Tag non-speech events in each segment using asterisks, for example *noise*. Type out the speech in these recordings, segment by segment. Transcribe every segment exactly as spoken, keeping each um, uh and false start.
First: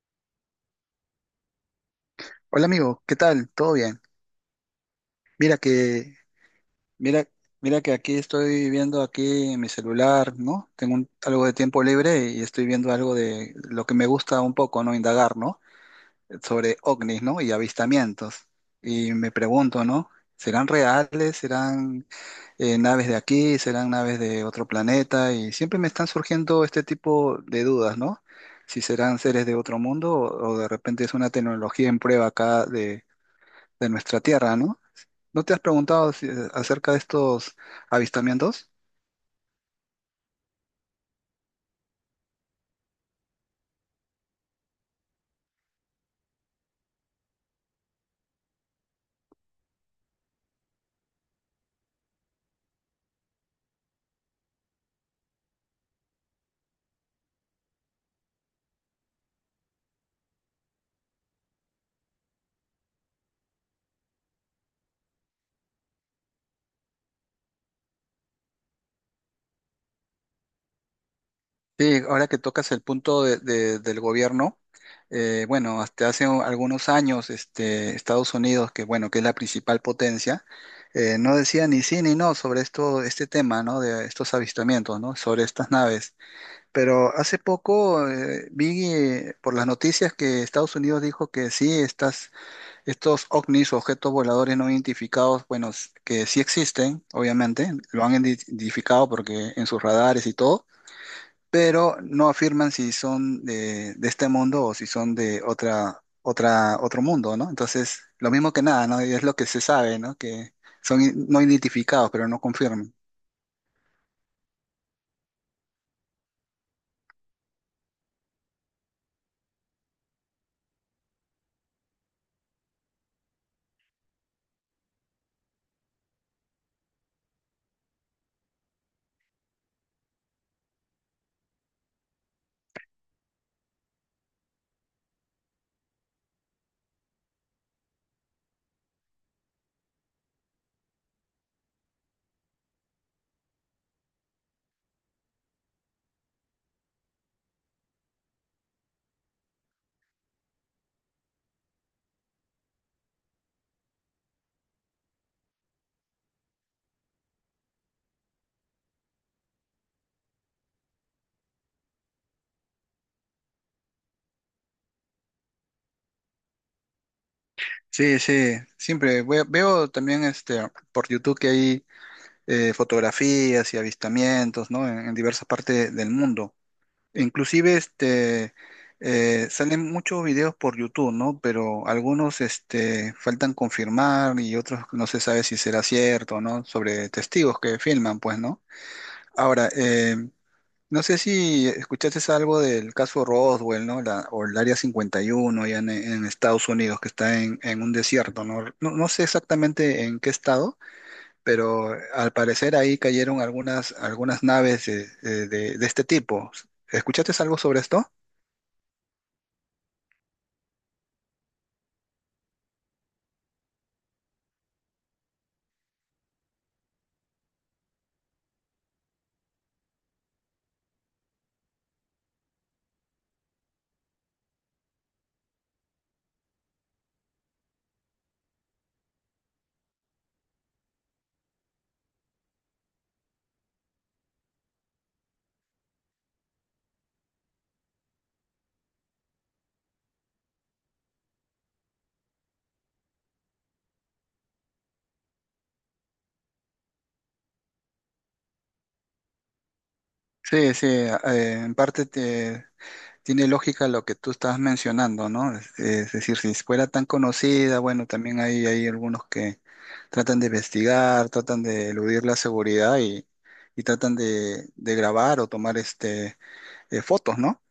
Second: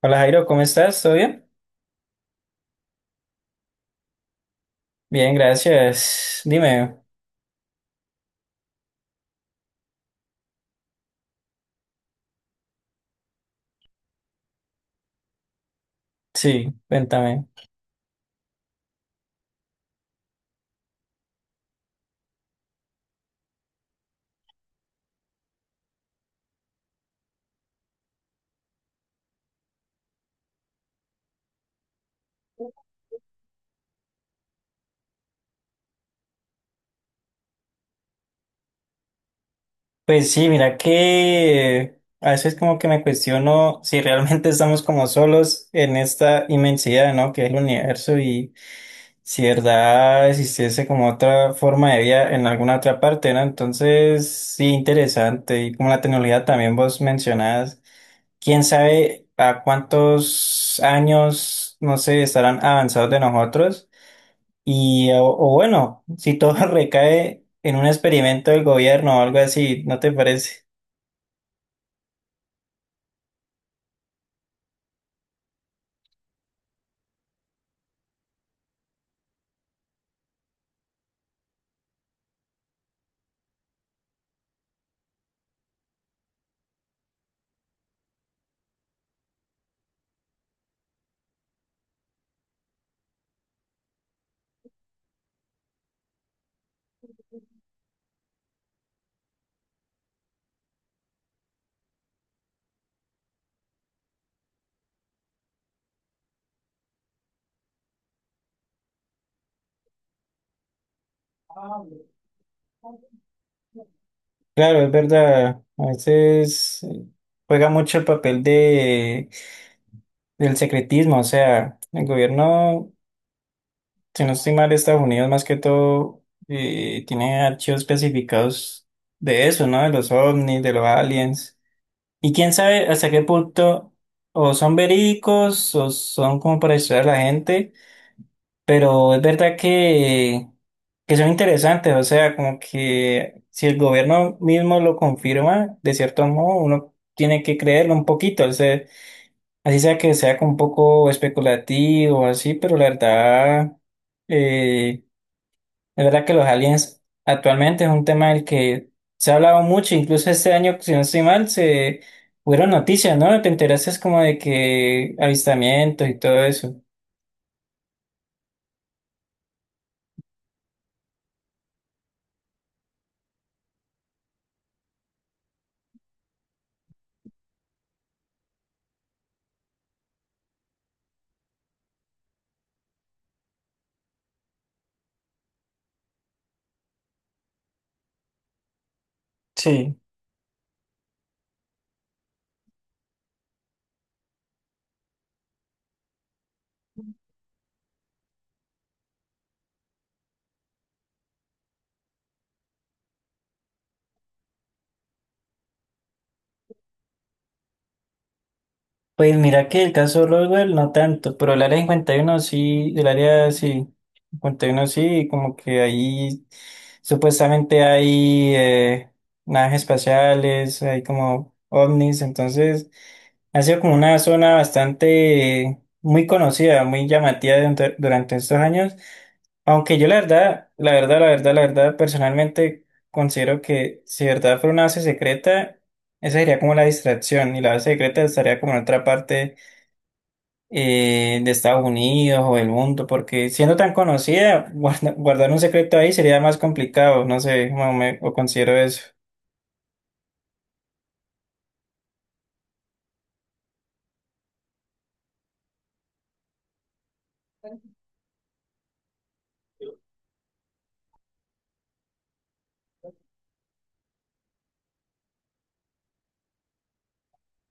Hola Jairo, ¿cómo estás? ¿Todo bien? Hola amigo, ¿qué tal? ¿Todo bien? Bien, Mira que, gracias. Dime, mira, mira que aquí estoy viendo aquí en mi celular, ¿no? Tengo un- algo de tiempo libre y estoy viendo algo de lo que me gusta un poco, ¿no? Indagar, ¿no? sí, Sobre ovnis, ¿no? cuéntame. Y avistamientos. Y me pregunto, ¿no? ¿Serán reales? ¿Serán eh, naves de aquí? ¿Serán naves de otro planeta? Y siempre me están surgiendo este tipo de dudas, ¿no? Si serán seres de otro mundo o, o de repente es una tecnología en prueba acá de, de nuestra Tierra, ¿no? ¿No te has preguntado si- eh, acerca de estos avistamientos? Pues sí, mira que a veces como que me cuestiono *laughs* si realmente estamos como solos en esta inmensidad, ¿no? Que es el universo y si de verdad existiese como otra forma de vida en alguna otra parte, ¿no? Entonces, sí, interesante. Y como la tecnología también vos mencionás, quién sabe a cuántos años, no sé, estarán avanzados de nosotros. Y, o, o bueno, si todo *laughs* recae en un experimento del gobierno o algo así, ¿no te parece? Sí, ahora que tocas el punto de- de- del gobierno, eh, bueno, hasta hace un- algunos años, este, Estados Unidos, que bueno, que es la principal potencia, eh, no decía ni sí ni no sobre esto, este tema, ¿no? De estos avistamientos, ¿no? Sobre estas naves. Pero hace poco eh, vi eh, por las noticias que Estados Unidos dijo que sí, estas estos ovnis, objetos voladores no identificados, bueno, s- que sí existen. Obviamente, lo han indi- identificado porque en sus radares y todo, pero no afirman si son de, de este mundo o si son de otra, otra, otro mundo, ¿no? Entonces, lo mismo que nada, ¿no? Y es lo que se sabe, ¿no? Que son i- no identificados, pero no confirman. Claro, es verdad. A veces eh, juega mucho el papel de, del secretismo. O sea, el gobierno, si no estoy mal, de Estados Unidos más que todo eh, tiene archivos especificados de eso, ¿no? De los ovnis, de los aliens. Y quién sabe hasta qué punto o son verídicos o son como para distraer a la gente. Pero es verdad que, que son interesantes, o sea, como que si el gobierno mismo lo confirma, de cierto modo, uno tiene que creerlo un poquito, o sea, así sea que sea como un poco especulativo, así, pero la verdad, eh, la verdad que los aliens actualmente es un tema del que se ha hablado mucho, incluso este año, si no estoy mal, se fueron noticias, ¿no? Te enteraste como de que avistamientos y todo eso. Sí, sí, siempre ve- veo también este por YouTube que hay eh, fotografías y avistamientos, ¿no? En, en diversas partes del mundo. Inclusive este eh, salen muchos videos por YouTube, ¿no? Pero algunos este, faltan confirmar y otros no se sabe si será cierto, ¿no? Sobre testigos que filman, pues, ¿no? Ahora, Sí. eh, no sé si escuchaste algo del caso Roswell, ¿no? La- o el Área cincuenta y uno allá en, en Estados Unidos, que está en, en un desierto, ¿no? No, no sé exactamente en qué estado, pero al parecer ahí cayeron algunas, algunas naves eh, eh, de de este tipo. ¿Escuchaste algo sobre esto? Pues mira que el caso Roswell no tanto, pero el área cincuenta y uno sí, el área sí, cincuenta y uno sí, como que ahí supuestamente hay eh, naves espaciales, hay como ovnis, entonces ha sido como una zona bastante eh, muy conocida, muy llamativa durante, durante estos años. Aunque yo la verdad, la verdad, la verdad, la verdad, personalmente considero que si de verdad fuera una base secreta, esa sería como la distracción y la base secreta estaría como en otra parte eh, de Estados Unidos o del mundo, porque siendo tan conocida, *laughs* guarda- guardar un secreto ahí sería más complicado, no sé, como me, o considero eso. Sí, sí, eh, en parte te- tiene lógica lo que tú estás mencionando, ¿no? Es, es decir, si fuera tan conocida, bueno, también hay, hay algunos que tratan de investigar, tratan de eludir la seguridad y, y tratan de, de grabar o tomar este, eh, fotos, ¿no?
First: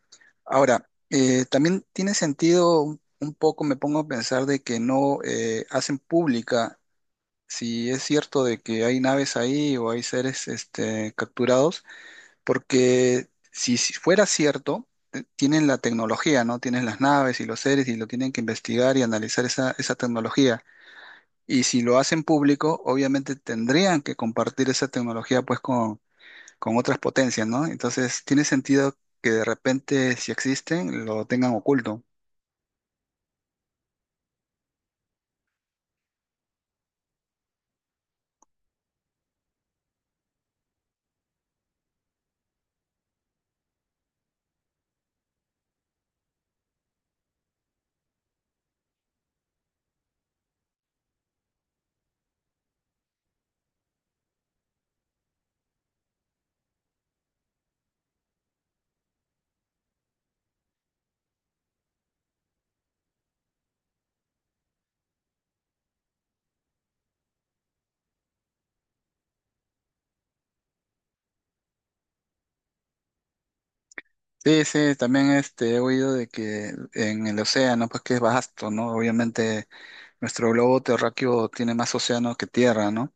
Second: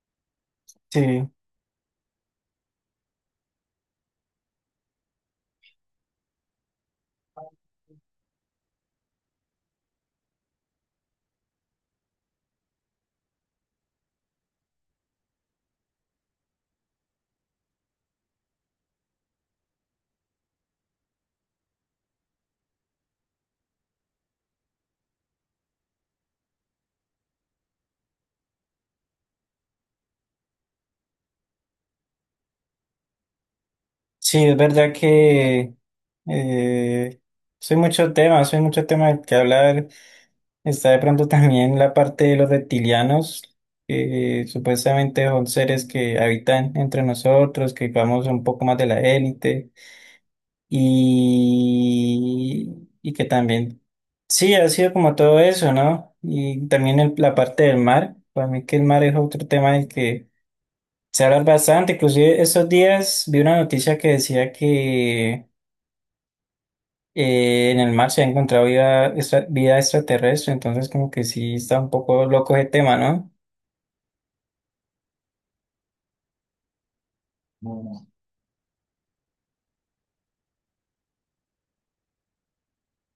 Ahora, Sí, eh, también tiene sentido un un poco, me pongo a pensar de que no eh, hacen pública si es cierto de que hay naves ahí o hay seres este, capturados porque si si fuera cierto, eh, tienen la tecnología, ¿no? Tienen las naves y los seres y lo tienen que investigar y analizar esa, esa tecnología. Y si lo hacen público, obviamente tendrían que compartir esa tecnología pues con, con otras potencias, ¿no? Entonces tiene sentido que de repente, si existen, lo tengan oculto. sí, es verdad que eh, soy mucho tema, soy mucho tema que hablar. Está de pronto también la parte de los reptilianos, que supuestamente son seres que habitan entre nosotros, que vamos un poco más de la élite y, y que también, sí, ha sido como todo eso, ¿no? Y también el- la parte del mar, para mí que el mar es otro tema del que se habla bastante, inclusive estos días vi una noticia que decía que eh, en el mar se ha encontrado vida, extra- vida extraterrestre, entonces como que sí está un poco loco ese tema, ¿no? Sí, sí, también este, he oído de que en el océano, pues que es vasto, ¿no? Obviamente nuestro globo terráqueo tiene más océano que tierra, ¿no?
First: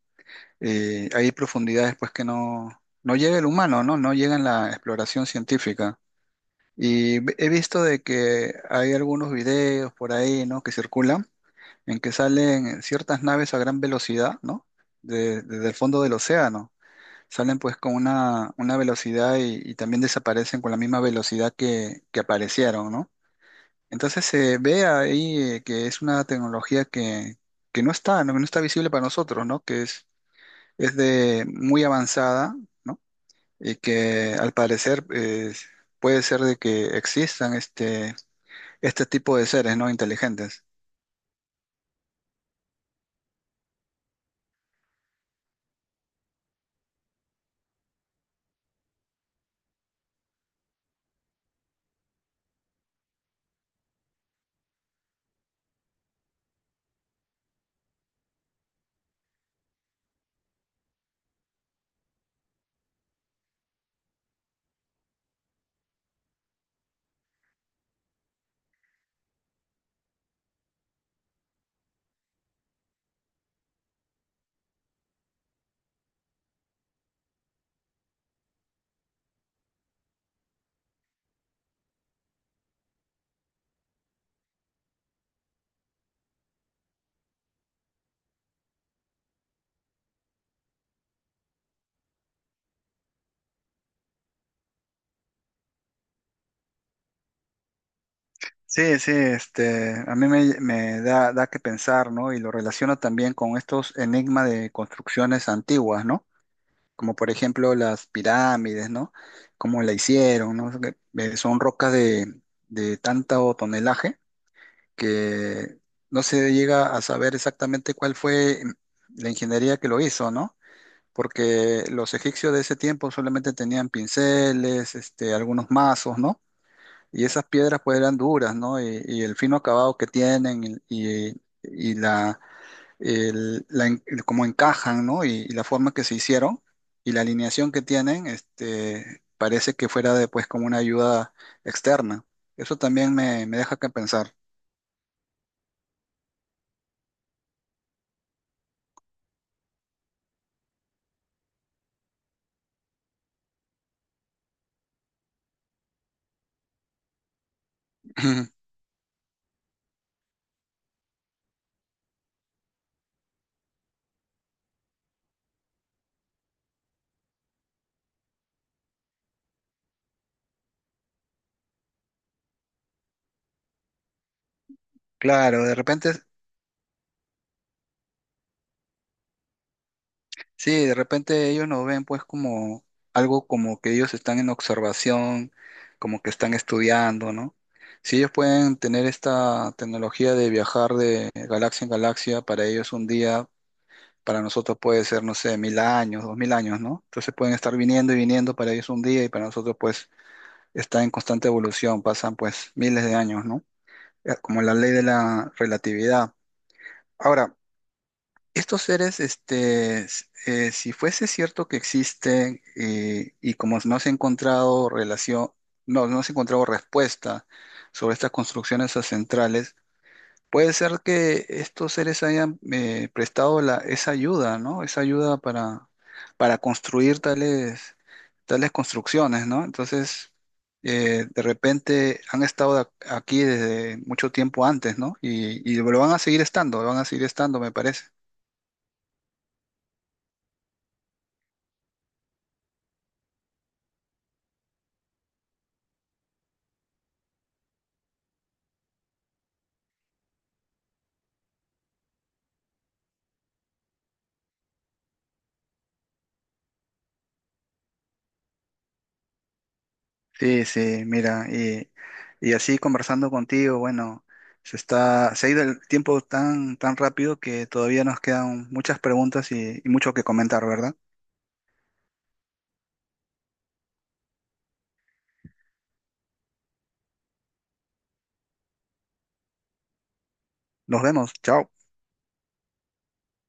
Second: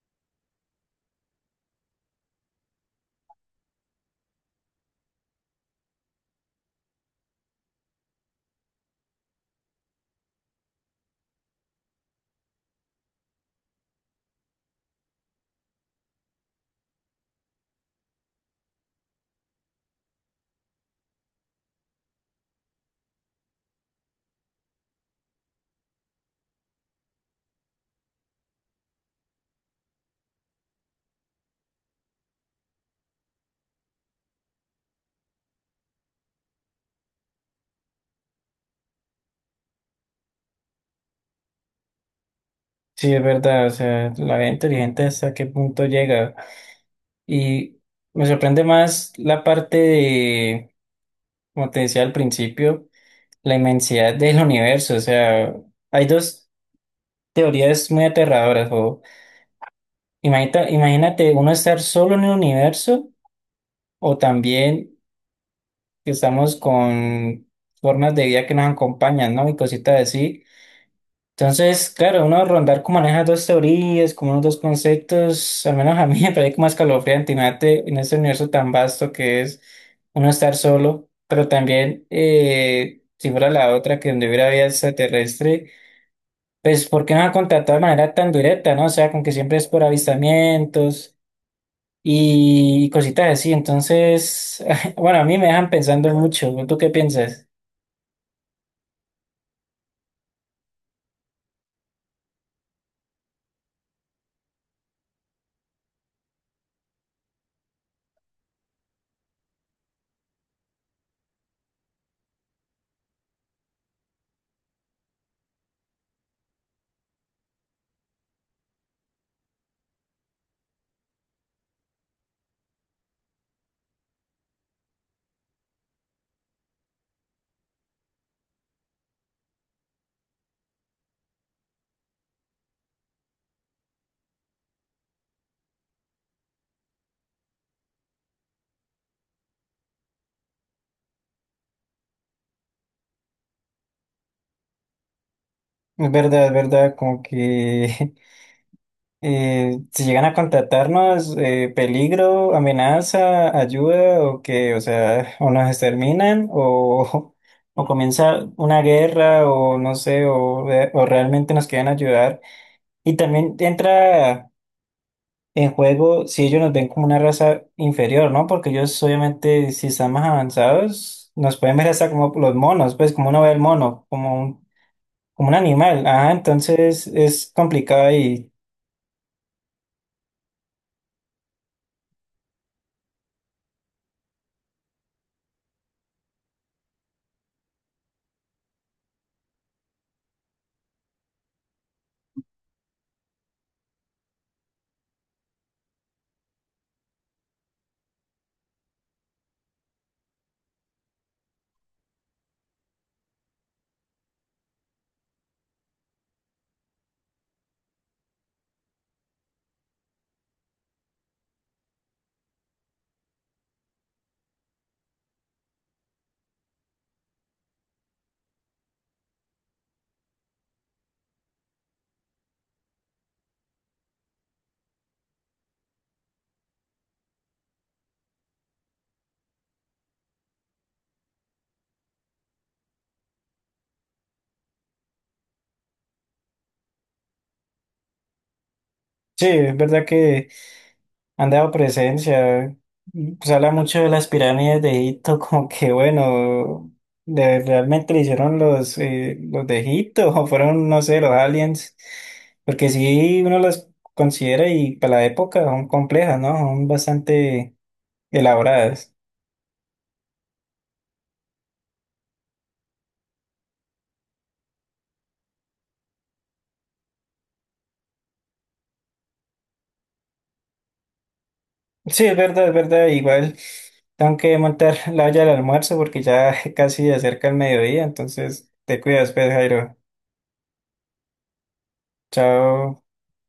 Eh, hay profundidades pues que no, no llega el humano, ¿no? No llega en la exploración científica. Y ve- he visto de que hay algunos videos por ahí, ¿no? Que circulan en que salen ciertas naves a gran velocidad, ¿no? De- desde el fondo del océano. Salen pues con una, una velocidad y, y también desaparecen con la misma velocidad que, que aparecieron, ¿no? Entonces se ve ahí eh, que es una tecnología que, que no está, no, no está visible para nosotros, ¿no? Es de muy avanzada, ¿no? Y que al parecer eh, puede ser de que existan este, este tipo de seres, ¿no? Inteligentes. Sí, es verdad, o sea, la vida inteligente hasta qué punto llega. Y me sorprende más la parte de, como te decía al principio, la inmensidad del universo. O sea, hay dos teorías muy aterradoras. O imagínate, imagínate uno estar solo en el universo o también que estamos con formas de vida que nos acompañan, ¿no? Y cositas así. Entonces, claro, uno rondar como maneja dos teorías, como unos dos conceptos, al menos a mí *laughs* me parece como escalofriante, imagínate en este universo tan vasto que es uno estar solo, pero también, eh, si fuera la otra, que donde hubiera vida extraterrestre, pues, ¿por qué no ha contactado de manera tan directa, no? O sea, con que siempre es por avistamientos y cositas así, entonces, *laughs* bueno, a mí me dejan pensando mucho, ¿tú qué piensas? Sí, sí, este, a mí me, me da, da que pensar, ¿no? Y lo relaciono también con estos enigmas de construcciones antiguas, ¿no? Como por ejemplo las pirámides, ¿no? Cómo la hicieron, ¿no? Que, eh, son rocas de, de tanto tonelaje que no se llega a saber exactamente cuál fue la ingeniería que lo hizo, ¿no? Porque los egipcios de ese tiempo solamente tenían pinceles, este, algunos mazos, ¿no? Y esas piedras pues eran duras, ¿no? Y, y el fino acabado que tienen y, y- y la, el- la en- el cómo encajan, ¿no? Y, y la forma que se hicieron y la alineación que tienen, este, parece que fuera de, pues como una ayuda externa. Eso también me, me deja que pensar. Es verdad, es verdad, como que *laughs* Eh, si llegan a contratarnos, eh, peligro, amenaza, ayuda, o que, o sea, *laughs* o nos exterminan, o, *laughs* o comienza *laughs* una guerra, o no sé, o, re- o realmente nos quieren ayudar. Y también entra en juego si ellos nos ven como una raza inferior, ¿no? Porque ellos, obviamente, si están más avanzados, nos pueden ver hasta como los monos, pues como uno ve el mono, como un, como un, Claro, de animal. repente, Ajá, entonces es complicado y sí, de repente ellos nos ven pues como algo como que ellos están en observación, como que están estudiando, ¿no? Si ellos pueden tener esta tecnología de viajar de galaxia en galaxia, para ellos un día, para nosotros puede ser, no sé, mil años, dos mil años, ¿no? Entonces pueden estar viniendo y viniendo, para ellos un día y para nosotros pues está en constante evolución, pasan pues miles de años, ¿no? Eh, como la ley de la relatividad. Ahora, estos seres, este, s- eh, si fuese cierto que existen eh, y como no se ha encontrado relación, no, no se ha encontrado respuesta sobre estas construcciones ancestrales, puede ser que estos seres hayan eh, prestado la, esa ayuda, ¿no? Esa ayuda para, para construir tales, tales construcciones, ¿no? Entonces, eh, de repente han estado ac- aquí desde mucho tiempo antes, ¿no? Y, y lo van a seguir estando, lo van a seguir estando, me parece. sí, es verdad que han dado presencia. Y, pues habla mucho de las pirámides de Egipto, *laughs* como que bueno, de, realmente lo hicieron los, eh, los de Egipto *laughs* o fueron, no sé, los aliens, porque si uno las considera y para la época son complejas, ¿no? Son bastante elaboradas. Sí, sí, mira, y, y así conversando contigo, bueno, se está, se ha ido el tiempo tan, tan rápido que todavía nos quedan muchas preguntas y, y mucho que comentar, ¿verdad? Sí, es verdad, es verdad, igual tengo que montar *laughs* la olla del almuerzo porque ya *laughs* casi acerca el mediodía, entonces te cuidas, pues, Jairo. Nos vemos, chao. Chao.